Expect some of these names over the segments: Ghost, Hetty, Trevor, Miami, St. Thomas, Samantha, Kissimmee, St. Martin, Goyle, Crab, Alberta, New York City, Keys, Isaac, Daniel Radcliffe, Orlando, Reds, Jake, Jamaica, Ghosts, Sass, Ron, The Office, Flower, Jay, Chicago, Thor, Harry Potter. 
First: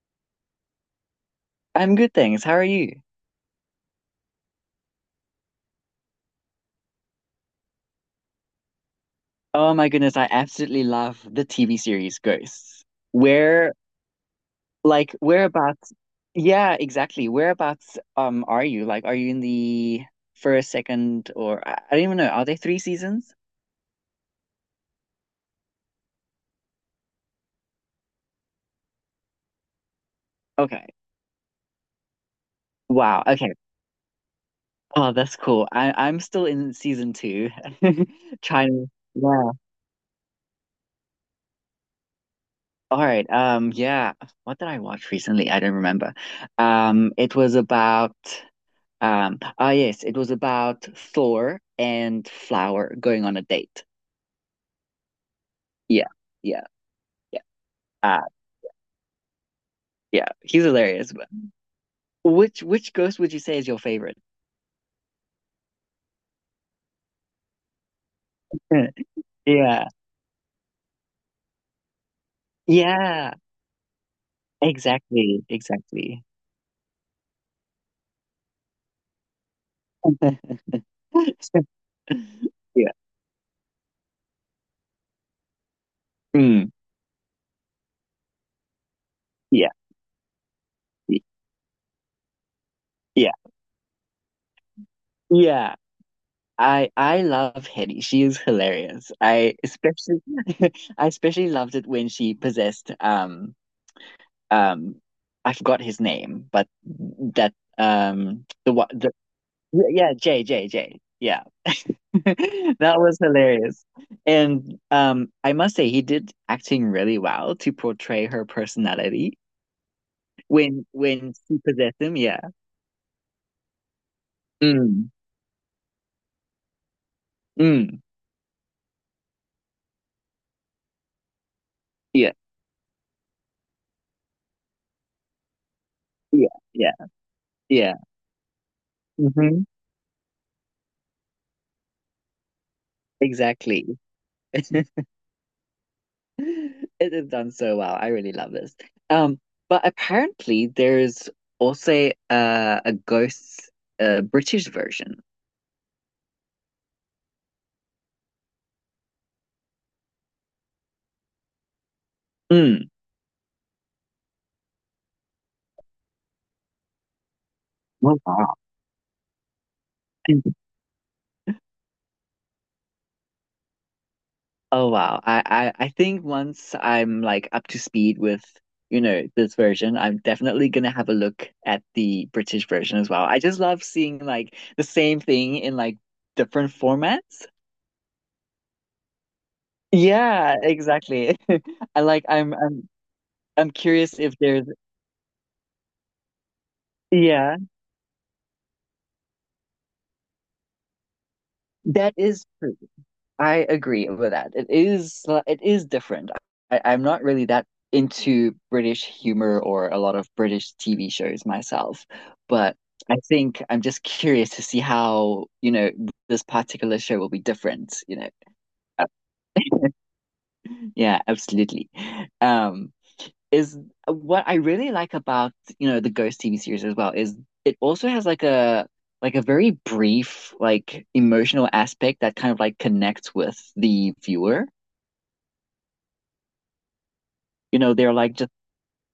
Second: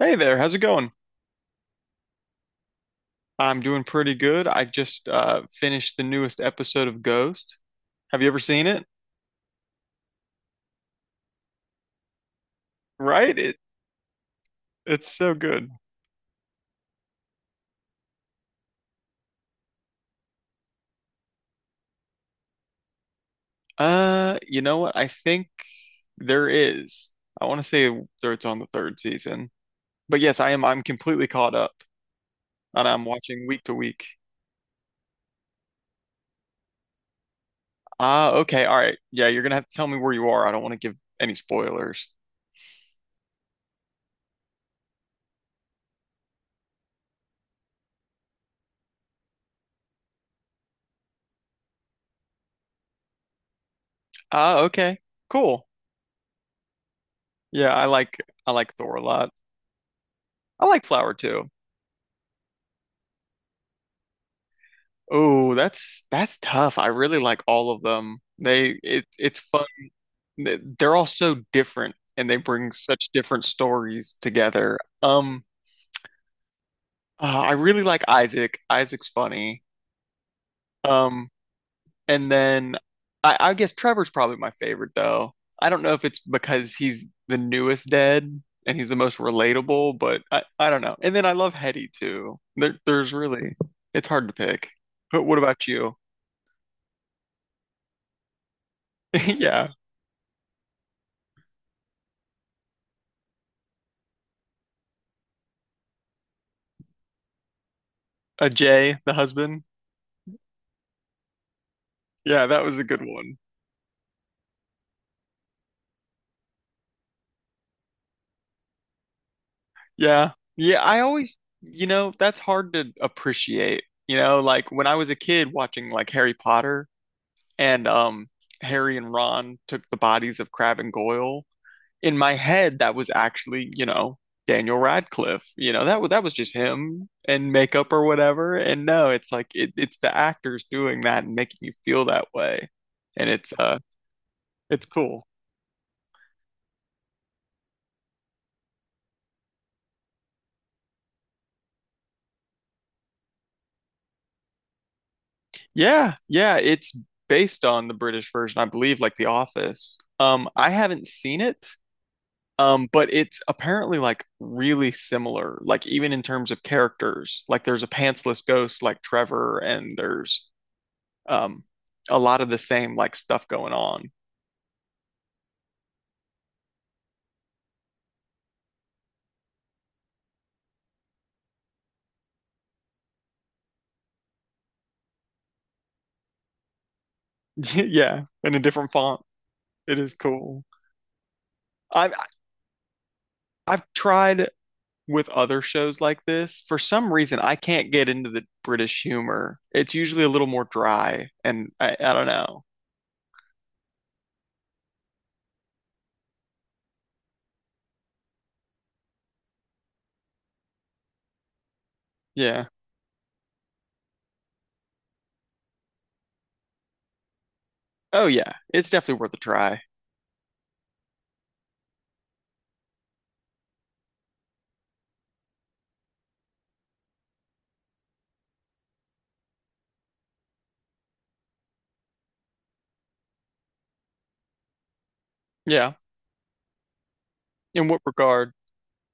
Hey there, how's it going? I'm good, thanks. How are you? I'm doing pretty good. I just finished the newest episode of Ghost. Have you ever seen it? Oh my goodness, I absolutely love the TV series Ghosts. Right? It Where, it's like, so good. whereabouts? Yeah, exactly. Whereabouts are you? Like, are you in the first, second, or I don't even know. Are there three seasons? You know what? I think there is. I want to say there it's on the third season. But yes, I'm Okay. completely caught up and I'm Wow. watching Okay. week to week. Oh, that's cool. I'm still in season two, Ah, okay. All trying. right. Yeah, you're Yeah. gonna have to tell me where you are. I don't want to give any spoilers. All right. Yeah. What did I watch recently? I don't remember. It was about. Ah, Yes, it was about Thor and Flower going on a date. Ah, okay. Cool. Yeah, yeah, yeah. Yeah, Uh, I like Thor a lot. yeah, he's I like hilarious. Flower But too. which ghost would you say is your favorite? Oh, that's tough. I really like all of them. They it's fun. Yeah, They're all so different and they bring such yeah, different stories together. exactly, exactly. I really like Isaac. Isaac's funny. Um and then Yeah, I guess Trevor's probably my favorite though. I don't know if it's mm, because he's the newest dead and he's the most yeah, relatable, but I don't know. And y- then I love Hetty too. There's yeah, really it's hard to pick. But what about yeah. you? I love Hetty. She is hilarious. I Yeah. especially I especially loved it when she possessed um I forgot his name, but that the what Jay, the the husband. yeah, Jay, yeah. Yeah, that was a That good was one. hilarious, and I must say he did acting really well to portray her personality Yeah. Yeah, when I when always, she you possessed know, him, that's yeah. hard to appreciate. You know, like when I was Mm, a kid watching like Harry Potter and mm, Harry and Ron took the bodies of Crab and Goyle, in yeah, my head that was actually, you know, Daniel Radcliffe. You know, that was yeah, just yeah, him and makeup yeah, or whatever. And no, it's like hmm, it's the actors doing that and making you feel that way. And exactly. it's cool. It is done so well. I really love this. Um, but apparently there's also a ghost British version. Yeah, yeah, it's based on the British version, I believe, like The Office. I haven't seen it, Mm. but it's apparently like really similar, like even in terms of characters. Like there's a Oh, pantsless wow. ghost like Trevor, and there's um a lot of the same like stuff going on. Oh wow. I think once I'm like up to speed with, you know, this version, I'm definitely gonna have a look at the British version as well. I just love seeing like the same thing in like different formats. Yeah, in a different font. It is Yeah, cool. exactly. I I've like I'm I've curious if tried there's with other shows like this. For some reason, I yeah. can't get into the British humor. It's usually a little more dry, and I That don't is know. true. I agree with that. It is it is different. I'm not really that into British humor or a lot of British TV shows myself, Yeah. but I think I'm just curious to see how, you know, this particular show will be different, you Oh know. yeah. It's Uh, definitely worth a try. Yeah, absolutely. Um, is What I really like about, you know, the Ghost TV series as well is it also has like a very brief like emotional aspect that kind of like connects with the viewer. Yeah. You In know, what they're regard?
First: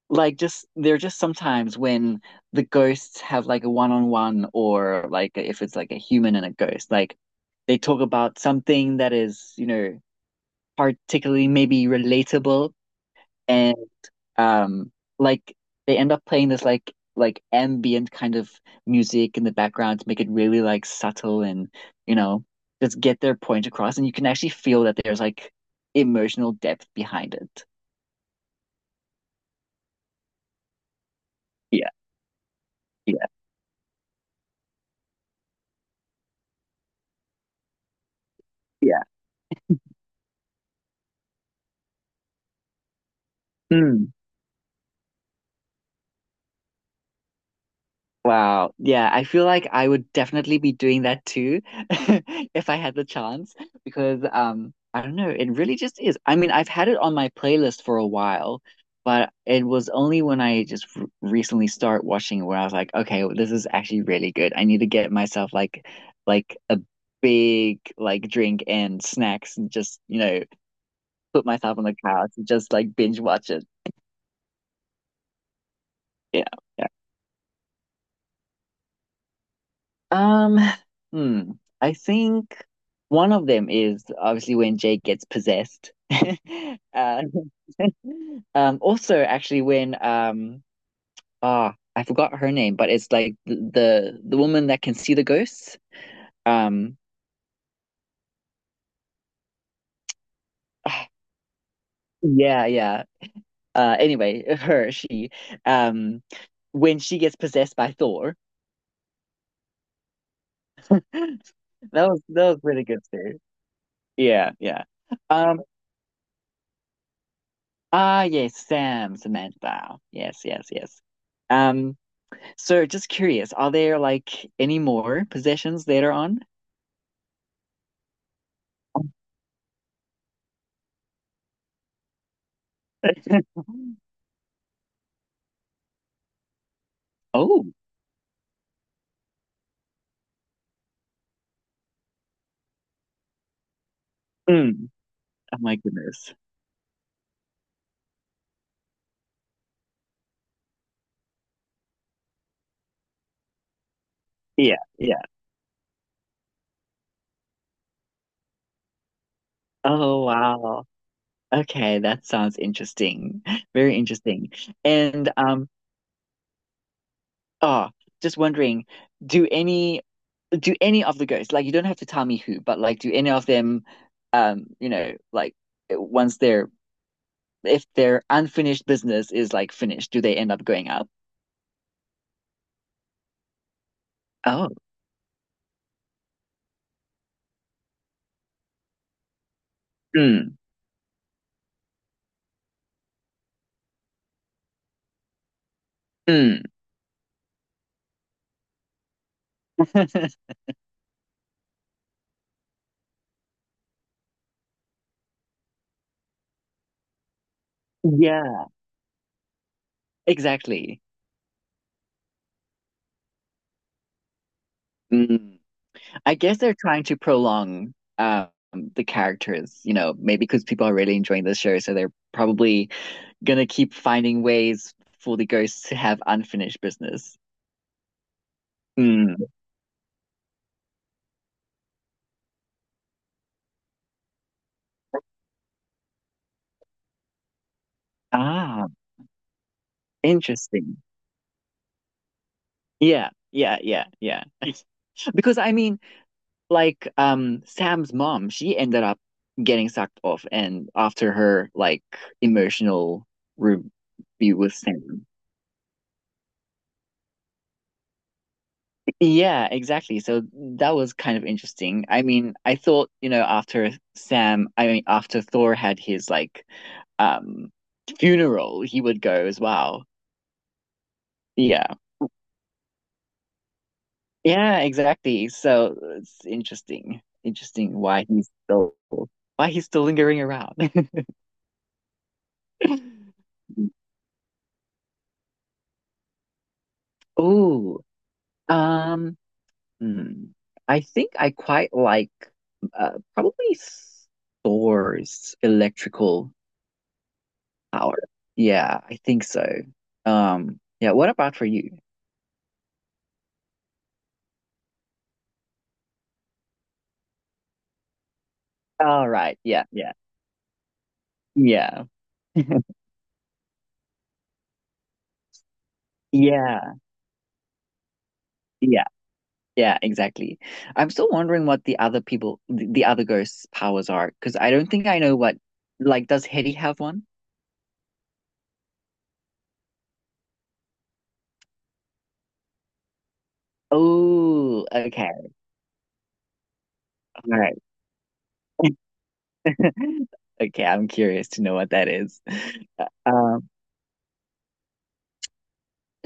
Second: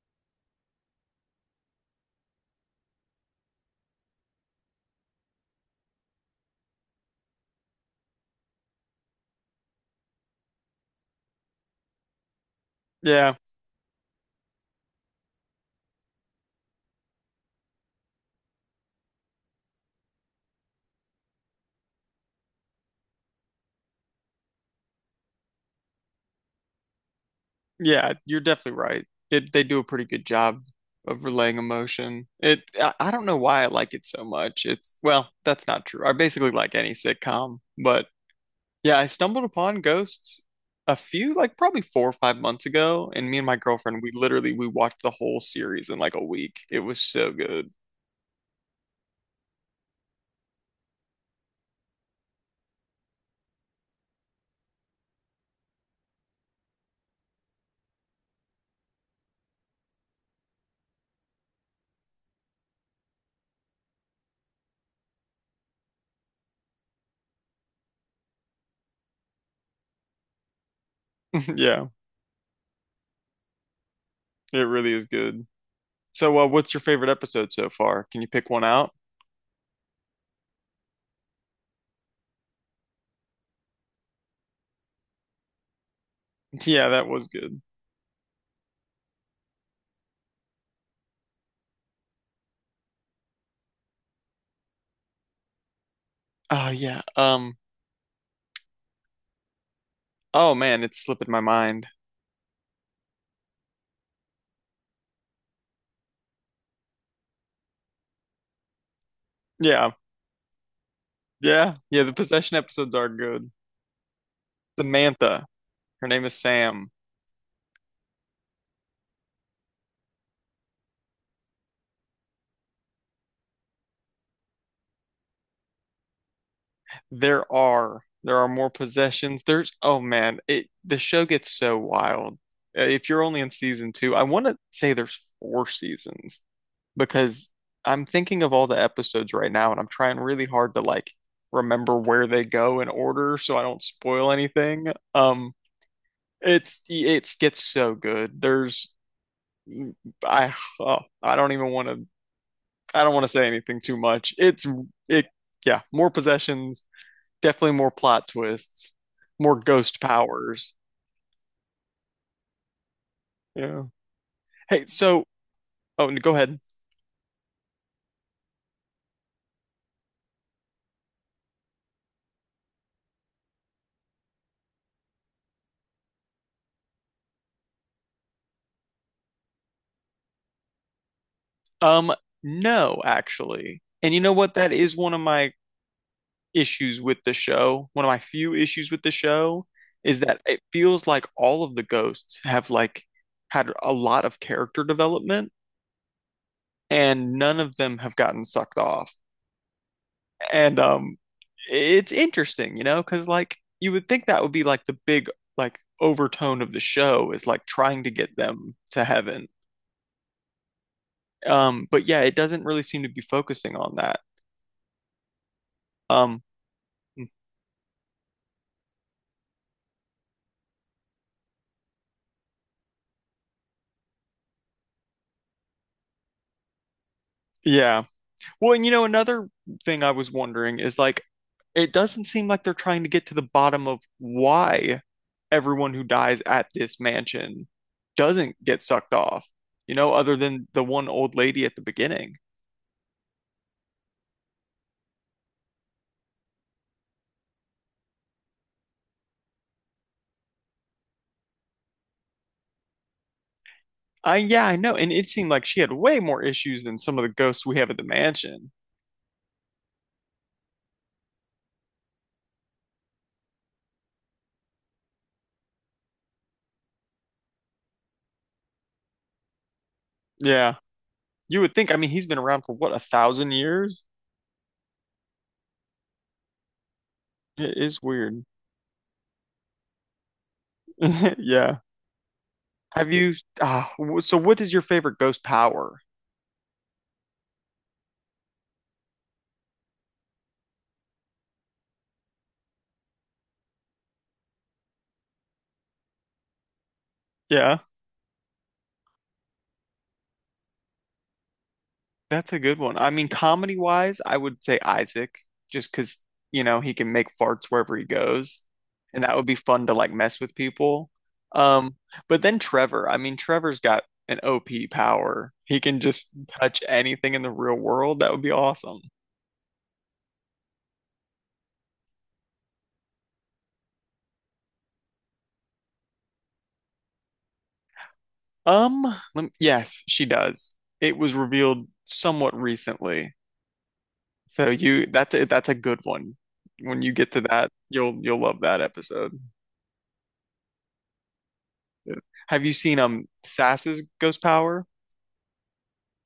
like just they're just sometimes when the ghosts have like a one-on-one or like if it's like a human and a ghost, like they talk about something that is, you know, particularly maybe relatable Yeah. and. Um, like they end up playing this like ambient kind of music in the background to make it really like subtle and you know just get their point across, and you can actually feel that there's like emotional depth behind it. Yeah, you're definitely right. It They do a pretty good job of relaying Yeah, emotion. It I yeah, don't know why I like it so much. It's well, that's not true. I basically like any sitcom, but yeah, yeah. I stumbled upon Ghosts a few like probably 4 or 5 months ago and me and my girlfriend we Hmm. literally we watched the whole series in like a week. It was so good. Wow. Yeah, I feel like I would definitely be doing that too if I had the chance because I don't know, it really just is. I mean, I've had it on my playlist for a while, but it was only when I just r recently start watching where I was like, okay, well, this is actually really good. I need to get myself like a big like drink and snacks and just, you know, put myself on Yeah, the couch and just like binge watch it. it really is good. So, what's your Yeah. favorite episode so far? Can you pick one out? Um, hmm. I think one of them is obviously when Jake gets possessed. Yeah, that Uh, was good. Also actually when I forgot her name, but it's like the woman that can see the ghosts. Oh Um, yeah. Oh man, it's ah, slipping my mind. Yeah, yeah. Anyway, she, um, when she gets possessed by Thor, Yeah. that Yeah. Yeah. The that possession was really episodes good are too. good. Yeah, yeah. Samantha. Um, Her name is Sam. Ah, yes, Sam, Samantha. Yes, yes, yes. Um, so just curious, are there like any more possessions later on? There are more possessions. There's oh man, it the show gets so wild. If you're only in season Mhm. two, I want to say there's four seasons because Oh, I'm thinking of all the episodes right now, and I'm trying really hard to like remember where they go in order so I don't spoil anything. mm, Um. oh my goodness. It gets so good. There's I oh, I don't want to say anything too much. Yeah, yeah. It yeah, more possessions, definitely more plot twists, more ghost Oh, powers. wow. Okay, that sounds interesting. Yeah. Very interesting. Hey, so And oh, go ahead. oh, just wondering, do any do any of the ghosts, like you don't have to tell me who, but like do any of them you know, like once they're if their unfinished business is like finished, do they end up going up? Um no, actually. And you know what? Oh, That is one of my issues with the show. One of my few issues with the show is that mm, it feels like all of the ghosts have like had a lot of character development mm. and none of them have gotten sucked off. And it's interesting, you know, because like you would think that would be like the big like overtone of the show is like trying to get Yeah, them to heaven. exactly. But yeah, it doesn't really seem to be focusing on that. Mm, I Um, guess they're trying to prolong the characters, you know, maybe because people are really enjoying the show, so they're probably gonna keep finding ways for the ghosts to have unfinished business. yeah. Well, and you know, Mm. another thing I was wondering is like, it doesn't seem like they're trying to get to the bottom of why everyone who dies at this mansion doesn't get Ah, sucked off, you know, other than the interesting. one old lady at the beginning. Yeah, yeah, yeah, yeah. Because I mean, like Sam's mom, she ended up getting sucked off and after her like emotional review Yeah, with I know. And Sam. it seemed like she had way more issues than some of the ghosts we have at the mansion. Yeah, exactly. So that was kind of interesting. I mean, I thought, you know, after Sam, I mean, after Thor had his like um funeral, he would go as well. Yeah. You would think, Yeah. I mean, he's been around for what, 1,000 years? Yeah, exactly. So it's interesting. It Interesting is weird. Why he's still lingering around. Yeah. Have you, uh, so what is your favorite ghost power? Oh, Um, hmm, I think I quite like probably Thor's electrical Yeah. power. Yeah, I think so. Yeah, what about for you? That's a good one. I mean, comedy wise, I would say Isaac, just because, you know, he can make farts wherever he goes. And All that would be right. Yeah, fun to like yeah, mess with people. Um, yeah. but then Trevor, I mean, Trevor's got an OP power. He can just touch Yeah, anything in the real world. That would be awesome. yeah, yeah, exactly. I'm still wondering what the other people, the other ghosts' powers are, because I don't think I know what. Like, does Hetty have one? Yes, she does. It was revealed somewhat recently. So Oh, you, okay, that's a good one. When you get to all that, right. You'll love that episode. Okay, I'm curious to know what that Yeah. is. Have you seen Um, Sass's ghost power?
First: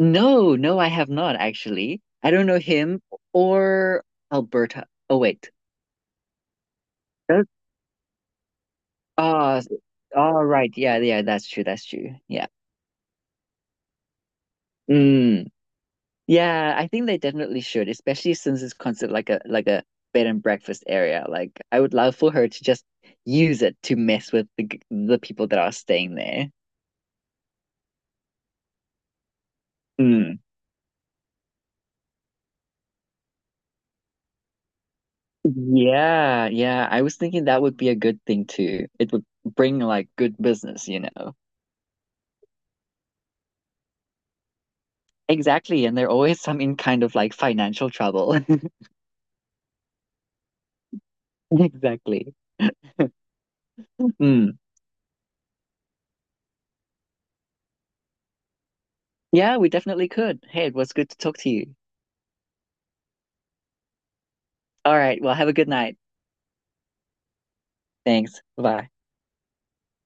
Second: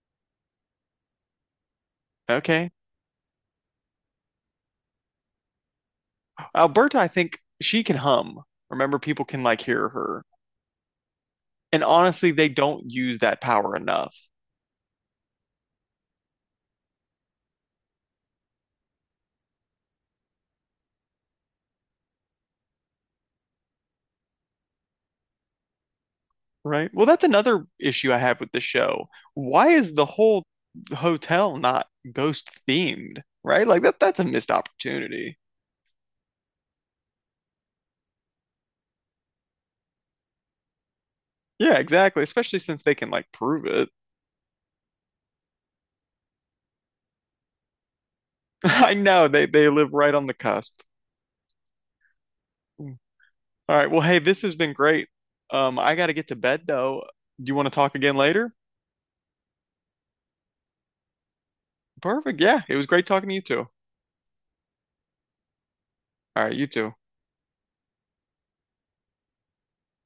No, no, I have not actually. I don't know Okay. him or Alberta. Oh wait. Alberta, I think That, she can hum. Remember, people can ah, like s- hear her. all right. Yeah, yeah, that's true. And That's true. honestly, Yeah. they don't use that power enough, Mm. Yeah, I think they definitely should, especially since it's considered like a bed and breakfast area. Like I would love for her to just use it to mess with the the people that are staying there. right? Well, that's another issue I have with the show. Why is the Mm. whole hotel not ghost themed, right? Like that's a missed opportunity. Yeah, yeah. I was thinking that would be a good thing too. It would bring like good business, you know. Yeah, exactly. Especially since they can like prove it. Exactly. And they're always some in kind of like financial trouble. I know they live right on the cusp. Exactly. Mm. All right. Well, hey, this has Mm. been great. I gotta get to bed though. Do you want to talk again later? Yeah, we definitely could. Hey, it was good to talk to you. Perfect. Yeah, it was great talking to you too. All right. Well, have a good night. All right, you too. Thanks. Bye.